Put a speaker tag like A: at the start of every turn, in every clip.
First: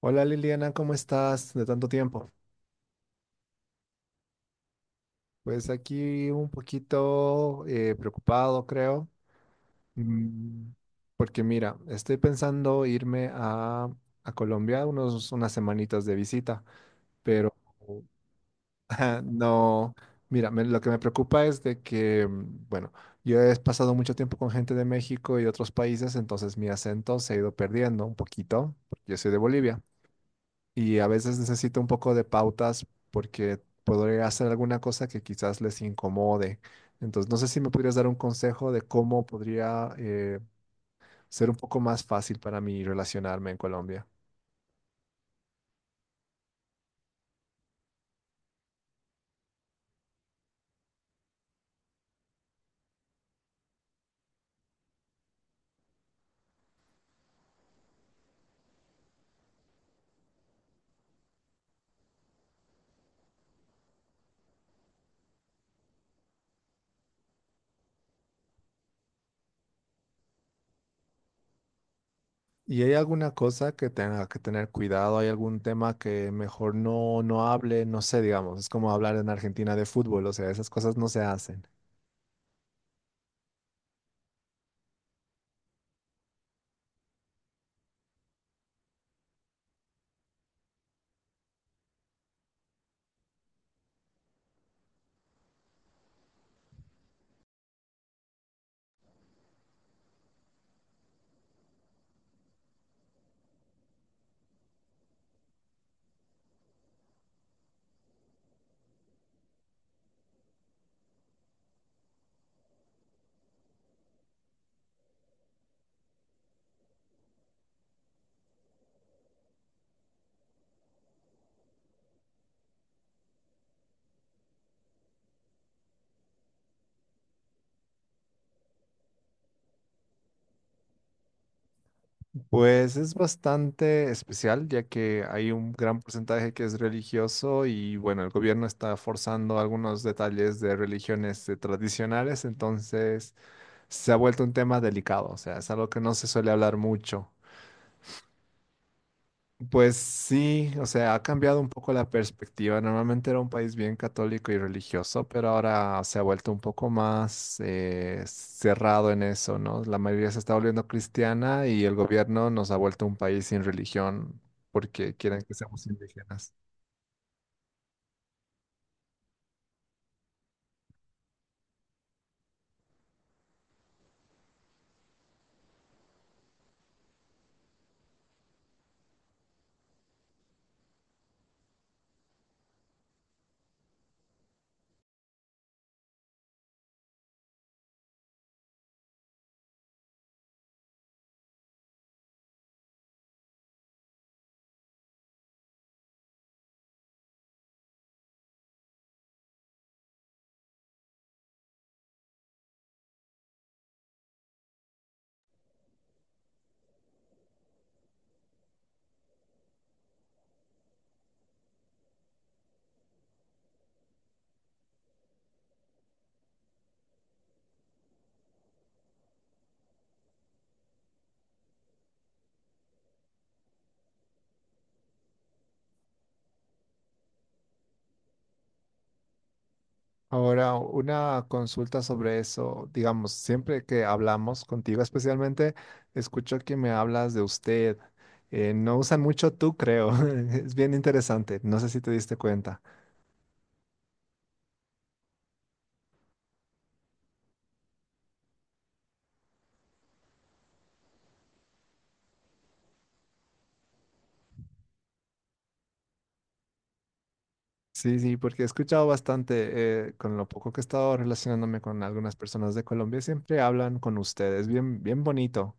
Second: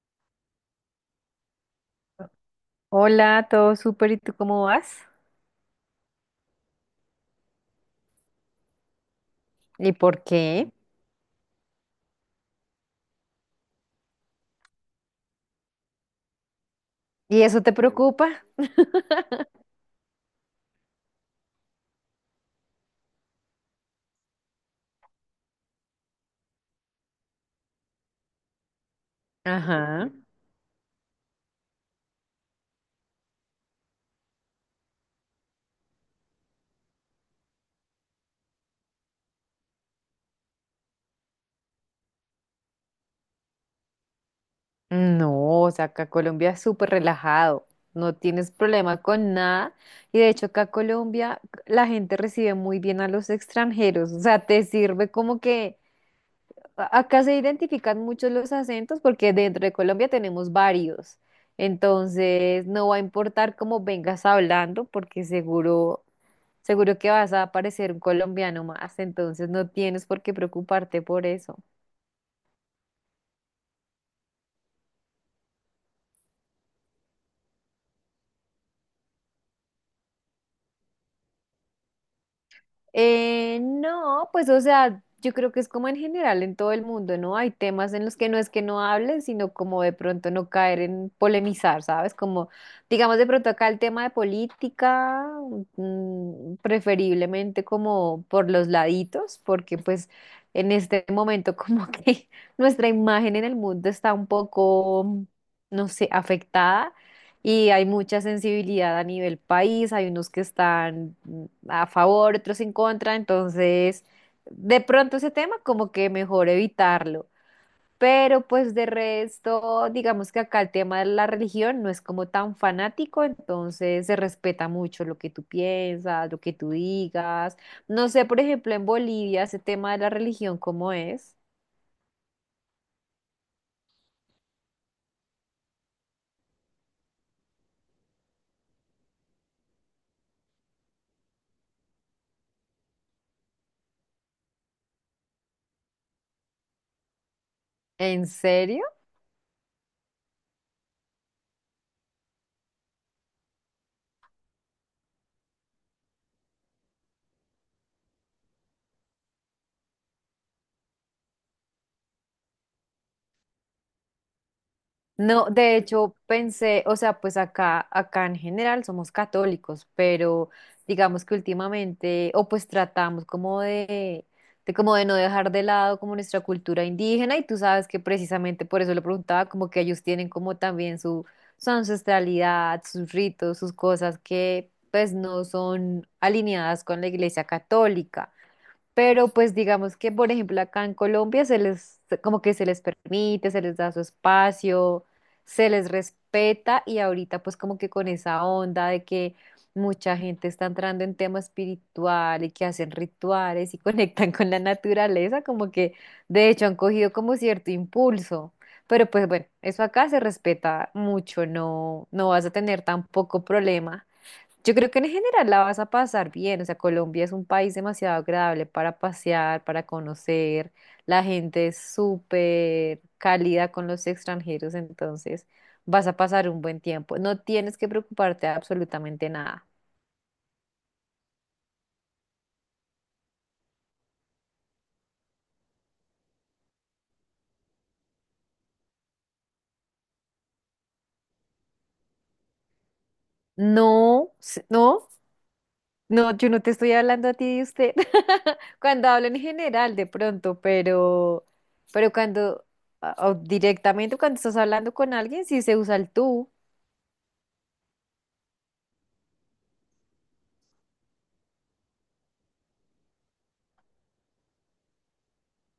A: Hola, Liliana, ¿cómo estás? De tanto tiempo.
B: Hola, todo súper, ¿y tú cómo vas?
A: Pues aquí un poquito preocupado, creo.
B: ¿Y por qué?
A: Mm, Porque mira, estoy pensando irme a Colombia unos, unas semanitas de visita,
B: ¿Y
A: pero
B: eso te preocupa?
A: ajá, no, mira, lo que me preocupa es de que, bueno, yo he pasado mucho tiempo con gente de México y de otros países, entonces mi acento se ha ido perdiendo un poquito, porque yo soy de Bolivia.
B: Ajá.
A: Y a veces necesito un poco de pautas porque podría hacer alguna cosa que quizás les incomode. Entonces, no sé si me podrías dar un consejo de cómo podría ser un poco más fácil para mí relacionarme en Colombia.
B: No, o sea, acá Colombia es súper relajado, no tienes problema con nada. Y de hecho, acá Colombia la gente recibe muy bien a los extranjeros, o sea, te sirve como que acá se identifican mucho los acentos porque dentro de Colombia tenemos varios. Entonces, no va a importar cómo vengas hablando, porque seguro que vas a parecer un colombiano más, entonces no tienes por qué preocuparte por eso.
A: ¿Y hay alguna cosa que tenga que tener cuidado? ¿Hay algún tema que mejor no hable? No sé, digamos, es como hablar en Argentina de fútbol, o sea, esas cosas no se hacen.
B: No, pues o sea, yo creo que es como en general en todo el mundo, ¿no? Hay temas en los que no es que no hables, sino como de pronto no caer en polemizar, ¿sabes? Como, digamos de pronto acá el tema de política, mm, preferiblemente como por los laditos, porque pues en este momento como que nuestra imagen en el mundo está un poco, no sé, afectada. Y hay mucha sensibilidad a nivel país, hay unos que están mm, a favor, otros en contra, entonces de pronto ese tema como que mejor evitarlo. Pero pues de resto, digamos que acá el tema de la religión no es como tan fanático, entonces se respeta mucho lo que tú piensas, lo que tú digas. No sé, por ejemplo, en Bolivia ese tema de la religión, ¿cómo es?
A: Pues es bastante especial, ya que hay un gran porcentaje que es religioso y bueno, el gobierno está forzando algunos detalles de religiones tradicionales, entonces se ha vuelto un tema delicado, o sea, es algo que no se suele hablar mucho.
B: ¿En serio?
A: Pues sí, o sea, ha cambiado un poco la perspectiva. Normalmente era un país bien católico y religioso, pero ahora se ha vuelto un poco más cerrado en eso, ¿no? La mayoría se está volviendo cristiana y el gobierno nos ha vuelto un país sin religión porque quieren
B: No,
A: que
B: de
A: seamos
B: hecho
A: indígenas.
B: pensé, o sea, pues acá en general somos católicos, pero digamos que últimamente, o pues tratamos como de como de no dejar de lado como nuestra cultura indígena, y tú sabes que precisamente por eso le preguntaba, como que ellos tienen como también su ancestralidad, sus ritos, sus cosas que pues no son alineadas con la iglesia católica. Pero pues digamos que, por ejemplo, acá en Colombia se les, como que se les permite, se les da su espacio, se les respeta y ahorita pues como que con esa onda de que mucha gente está entrando en tema espiritual y que hacen rituales y conectan con la naturaleza, como que de hecho han cogido como cierto impulso. Pero pues bueno, eso acá se respeta mucho, no, no vas a tener tampoco problema. Yo creo que en general la vas a pasar bien, o sea, Colombia es un país demasiado agradable para pasear, para conocer, la gente es súper cálida con los extranjeros, entonces vas a pasar un buen tiempo, no tienes que preocuparte de absolutamente nada.
A: Ahora, una consulta sobre eso. Digamos, siempre que hablamos contigo, especialmente, escucho que me hablas de usted. No usan mucho tú, creo. Es bien interesante. No sé si te diste cuenta.
B: No, no, no, yo no te estoy hablando a ti de usted, cuando hablo en general de pronto, pero cuando, directamente cuando estás hablando con alguien, sí se usa el tú.
A: Sí, sí, porque he escuchado bastante, con lo poco que he estado relacionándome con algunas personas de Colombia, siempre hablan con ustedes, bien, bien bonito.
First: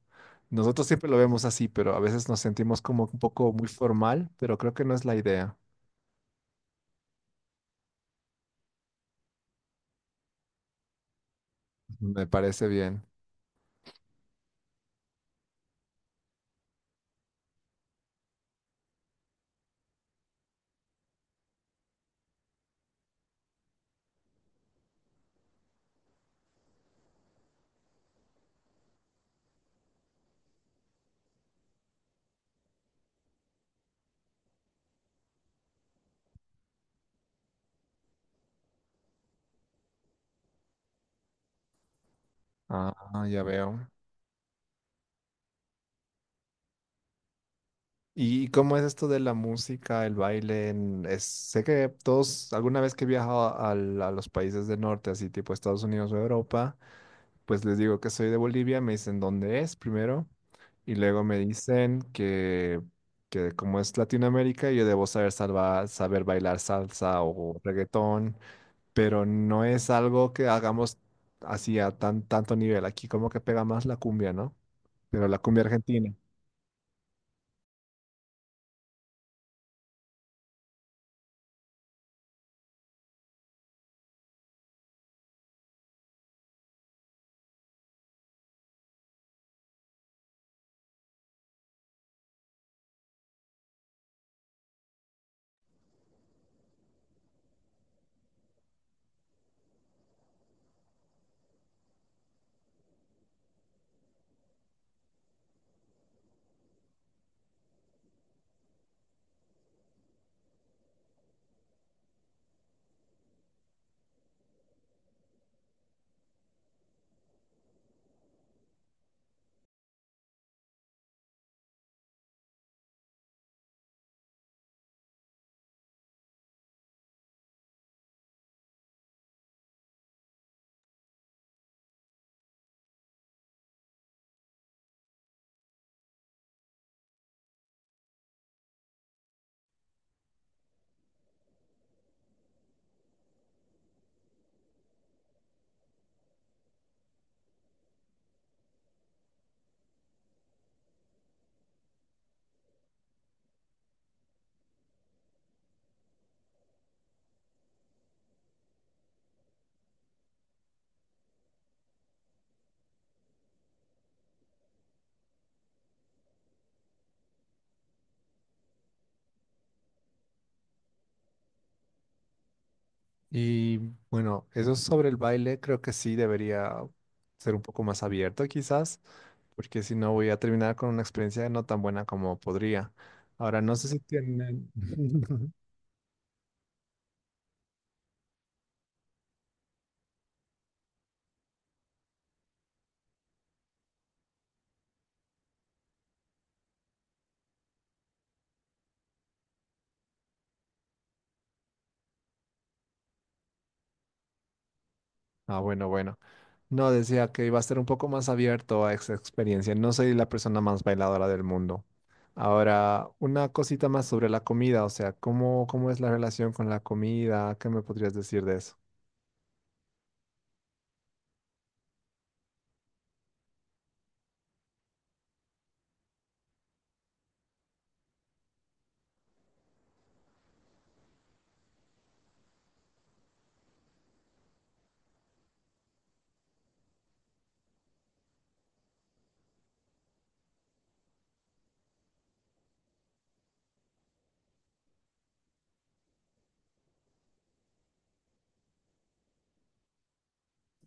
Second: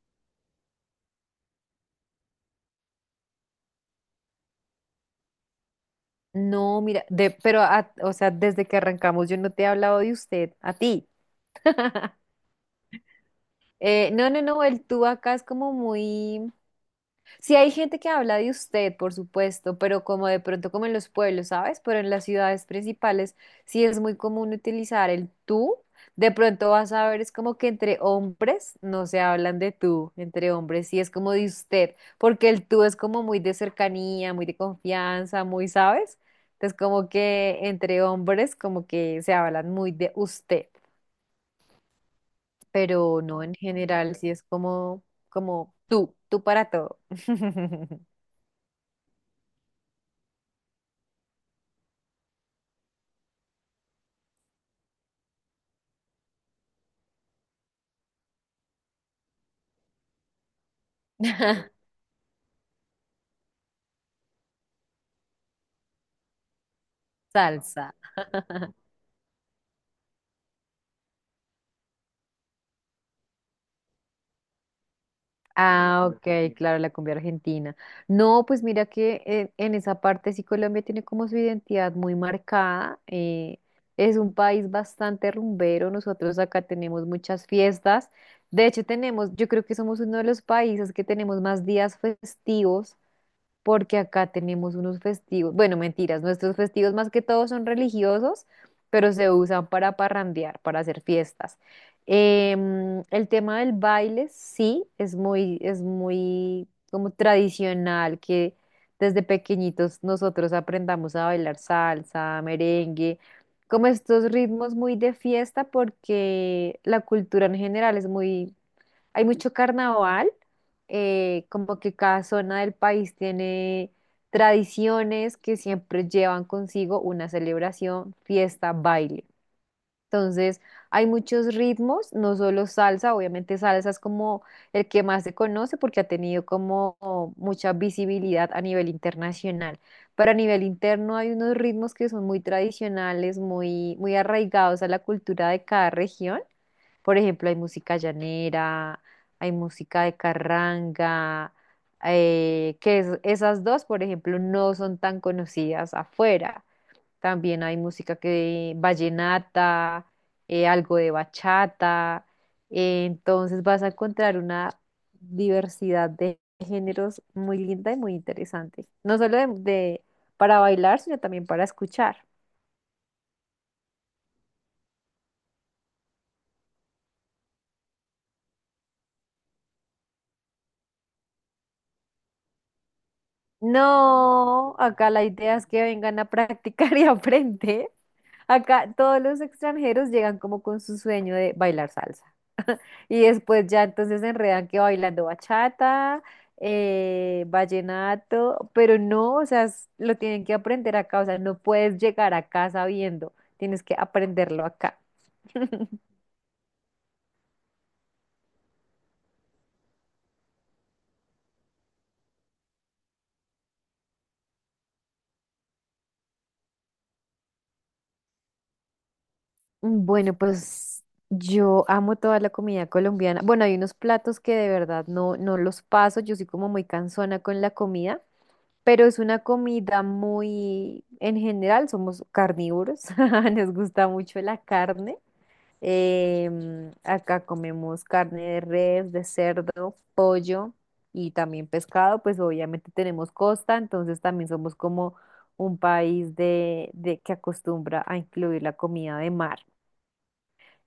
A: Nosotros siempre lo vemos así, pero a veces nos sentimos como un poco muy formal, pero creo que no es la idea.
B: No, mira, de, pero, o sea, desde que arrancamos yo no te he hablado de usted, a ti.
A: Me parece bien.
B: No, no, no, el tú acá es como muy, sí, hay gente que habla de usted, por supuesto, pero como de pronto como en los pueblos, ¿sabes? Pero en las ciudades principales sí es muy común utilizar el tú. De pronto vas a ver, es como que entre hombres no se hablan de tú, entre hombres sí es como de usted, porque el tú es como muy de cercanía, muy de confianza, muy, ¿sabes? Entonces como que entre hombres como que se hablan muy de usted,
A: Ah,
B: pero
A: ah, ya
B: no en
A: veo.
B: general, sí es como, como tú para todo.
A: ¿Y cómo es esto de la música, el baile? Sé que todos, alguna vez que he viajado a los países del norte, así tipo Estados Unidos o Europa, pues les digo que soy de Bolivia, me dicen dónde es primero y luego me dicen que como es Latinoamérica yo debo saber saber bailar salsa o
B: Salsa.
A: reggaetón, pero no es algo que hagamos así a tan, tanto nivel. Aquí como que pega más la cumbia, ¿no? Pero la cumbia
B: Ah,
A: argentina.
B: ok, claro, la cumbia argentina. No, pues mira que en esa parte sí Colombia tiene como su identidad muy marcada. Es un país bastante rumbero. Nosotros acá tenemos muchas fiestas. De hecho, tenemos, yo creo que somos uno de los países que tenemos más días festivos porque acá tenemos unos festivos, bueno, mentiras, nuestros festivos más que todo son religiosos, pero se usan para parrandear, para hacer fiestas. El tema del baile sí es muy como tradicional que desde pequeñitos nosotros aprendamos a bailar salsa, merengue, como estos ritmos muy de fiesta porque la cultura en general es muy hay mucho carnaval, como que cada zona del país tiene tradiciones que siempre llevan consigo una celebración, fiesta, baile. Entonces, hay muchos ritmos, no solo salsa, obviamente salsa es como el que más se conoce porque ha tenido como mucha visibilidad a nivel internacional. Pero a nivel interno hay unos ritmos que son muy tradicionales, muy, muy arraigados a la cultura de cada región. Por ejemplo, hay música llanera, hay música de carranga, que esas dos, por ejemplo, no son tan conocidas afuera. También hay música que vallenata, algo de bachata. Entonces vas a encontrar una diversidad de géneros muy linda y muy interesante. No solo para bailar, sino también para escuchar.
A: Y bueno, eso sobre el baile creo que sí debería ser un poco más abierto quizás, porque si no voy a terminar con una experiencia no tan buena como podría. Ahora, no sé si tienen...
B: No, acá la idea es que vengan a practicar y aprender. Acá todos los extranjeros llegan como con su sueño de bailar salsa. Y después ya entonces se enredan que bailando bachata, vallenato, pero no, o sea, lo tienen que aprender acá, o sea, no puedes llegar acá sabiendo, tienes que aprenderlo acá.
A: Ah, bueno, bueno. No, decía que iba a ser un poco más abierto a esa experiencia. No soy la persona más bailadora del mundo. Ahora, una cosita más sobre la comida, o sea, ¿cómo, cómo es la relación con la comida? ¿Qué me podrías decir de eso?
B: Bueno, pues yo amo toda la comida colombiana. Bueno, hay unos platos que de verdad no, no los paso, yo soy como muy cansona con la comida, pero es una comida muy, en general somos carnívoros, nos gusta mucho la carne. Acá comemos carne de res, de cerdo, pollo y también pescado, pues obviamente tenemos costa, entonces también somos como un país de que acostumbra a incluir la comida de mar.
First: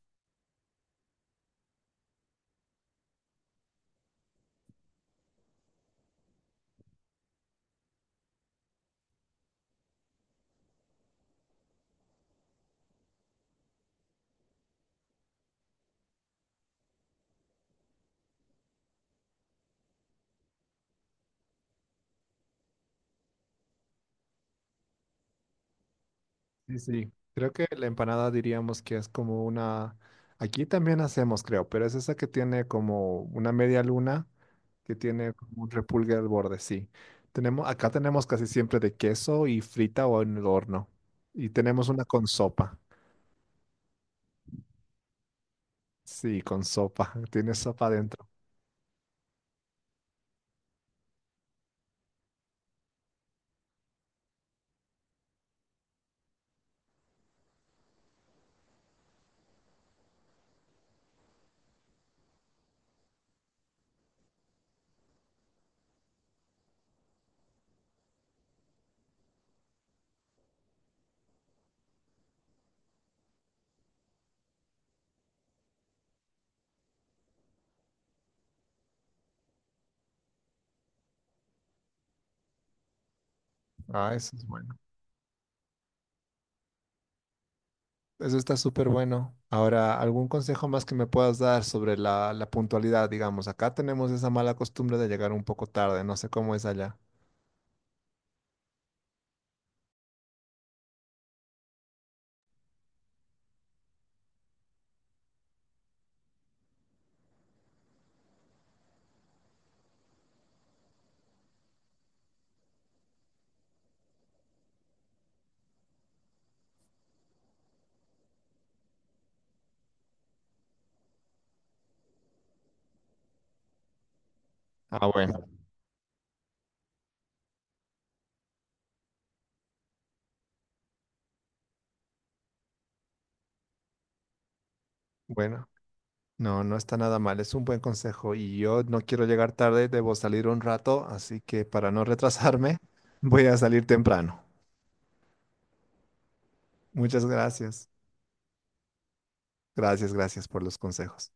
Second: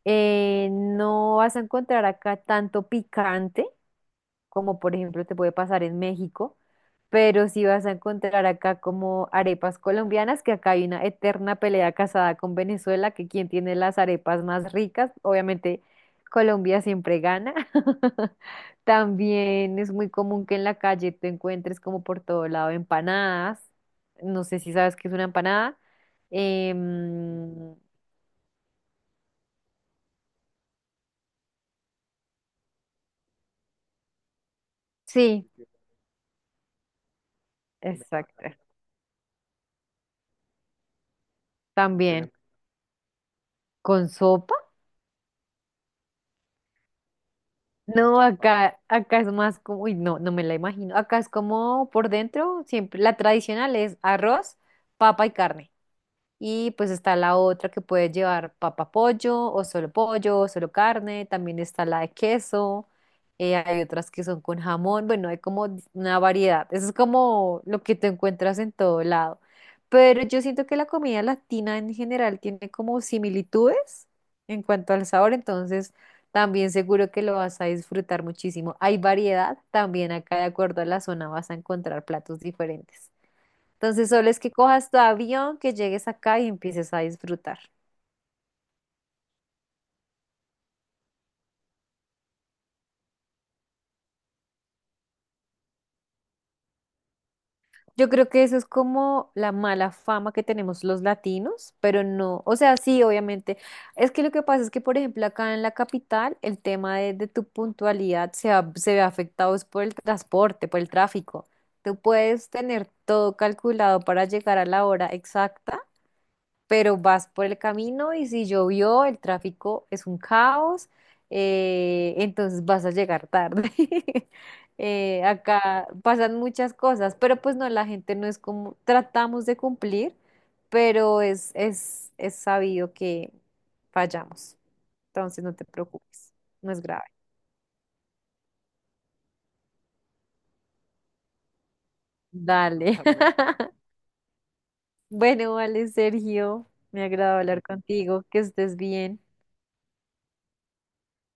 B: No vas a encontrar acá tanto picante, como por ejemplo te puede pasar en México, pero sí vas a encontrar acá como arepas colombianas, que acá hay una eterna pelea casada con Venezuela, que quien tiene las arepas más ricas, obviamente Colombia siempre gana. También es muy común que en la calle te encuentres como por todo lado empanadas. No sé si sabes qué es una empanada.
A: Sí, sí. Creo que
B: Em,
A: la empanada diríamos que es como una... Aquí también hacemos, creo, pero es esa que tiene como una media luna, que tiene
B: sí,
A: como un repulgue al borde, sí. Tenemos, acá tenemos
B: exacto.
A: casi siempre de queso y frita o en el horno. Y tenemos una con
B: También
A: sopa.
B: con sopa.
A: Sí, con sopa. Tiene sopa
B: No,
A: dentro.
B: acá es más como, uy, no, no me la imagino. Acá es como por dentro, siempre, la tradicional es arroz, papa y carne. Y pues está la otra que puede llevar papa pollo o solo carne. También está la de queso. Hay otras que son con jamón. Bueno, hay como una variedad. Eso es como lo que te encuentras en todo lado. Pero yo siento que la comida latina en general tiene como similitudes en cuanto al sabor. Entonces también seguro que lo vas a disfrutar muchísimo. Hay variedad. También acá de acuerdo a la zona vas a encontrar platos diferentes. Entonces
A: Ah,
B: solo
A: eso
B: es
A: es
B: que
A: bueno.
B: cojas tu avión, que llegues acá y empieces a disfrutar.
A: Eso está súper bueno. Ahora, ¿algún consejo más que me puedas dar sobre la, la puntualidad, digamos? Acá tenemos esa mala costumbre de llegar un poco tarde. No sé cómo es allá.
B: Yo creo que eso es como la mala fama que tenemos los latinos, pero no, o sea, sí, obviamente. Es que lo que pasa es que, por ejemplo, acá en la capital, el tema de tu puntualidad se, se ve afectado es por el transporte, por el tráfico. Tú puedes tener todo calculado para llegar a la hora exacta pero vas por el camino y si llovió, el tráfico es un caos, entonces vas a llegar tarde.
A: Ah, bueno.
B: Acá pasan muchas cosas, pero pues no, la gente no es como, tratamos de cumplir, pero es sabido que fallamos, entonces no te
A: Bueno,
B: preocupes,
A: no,
B: no
A: no
B: es
A: está
B: grave.
A: nada mal, es un buen consejo y yo no quiero llegar tarde, debo salir un rato, así que para no retrasarme,
B: Dale.
A: voy a salir temprano.
B: Bueno, vale, Sergio, me ha
A: Muchas
B: agradado hablar
A: gracias.
B: contigo, que estés bien.
A: Gracias, gracias por los consejos.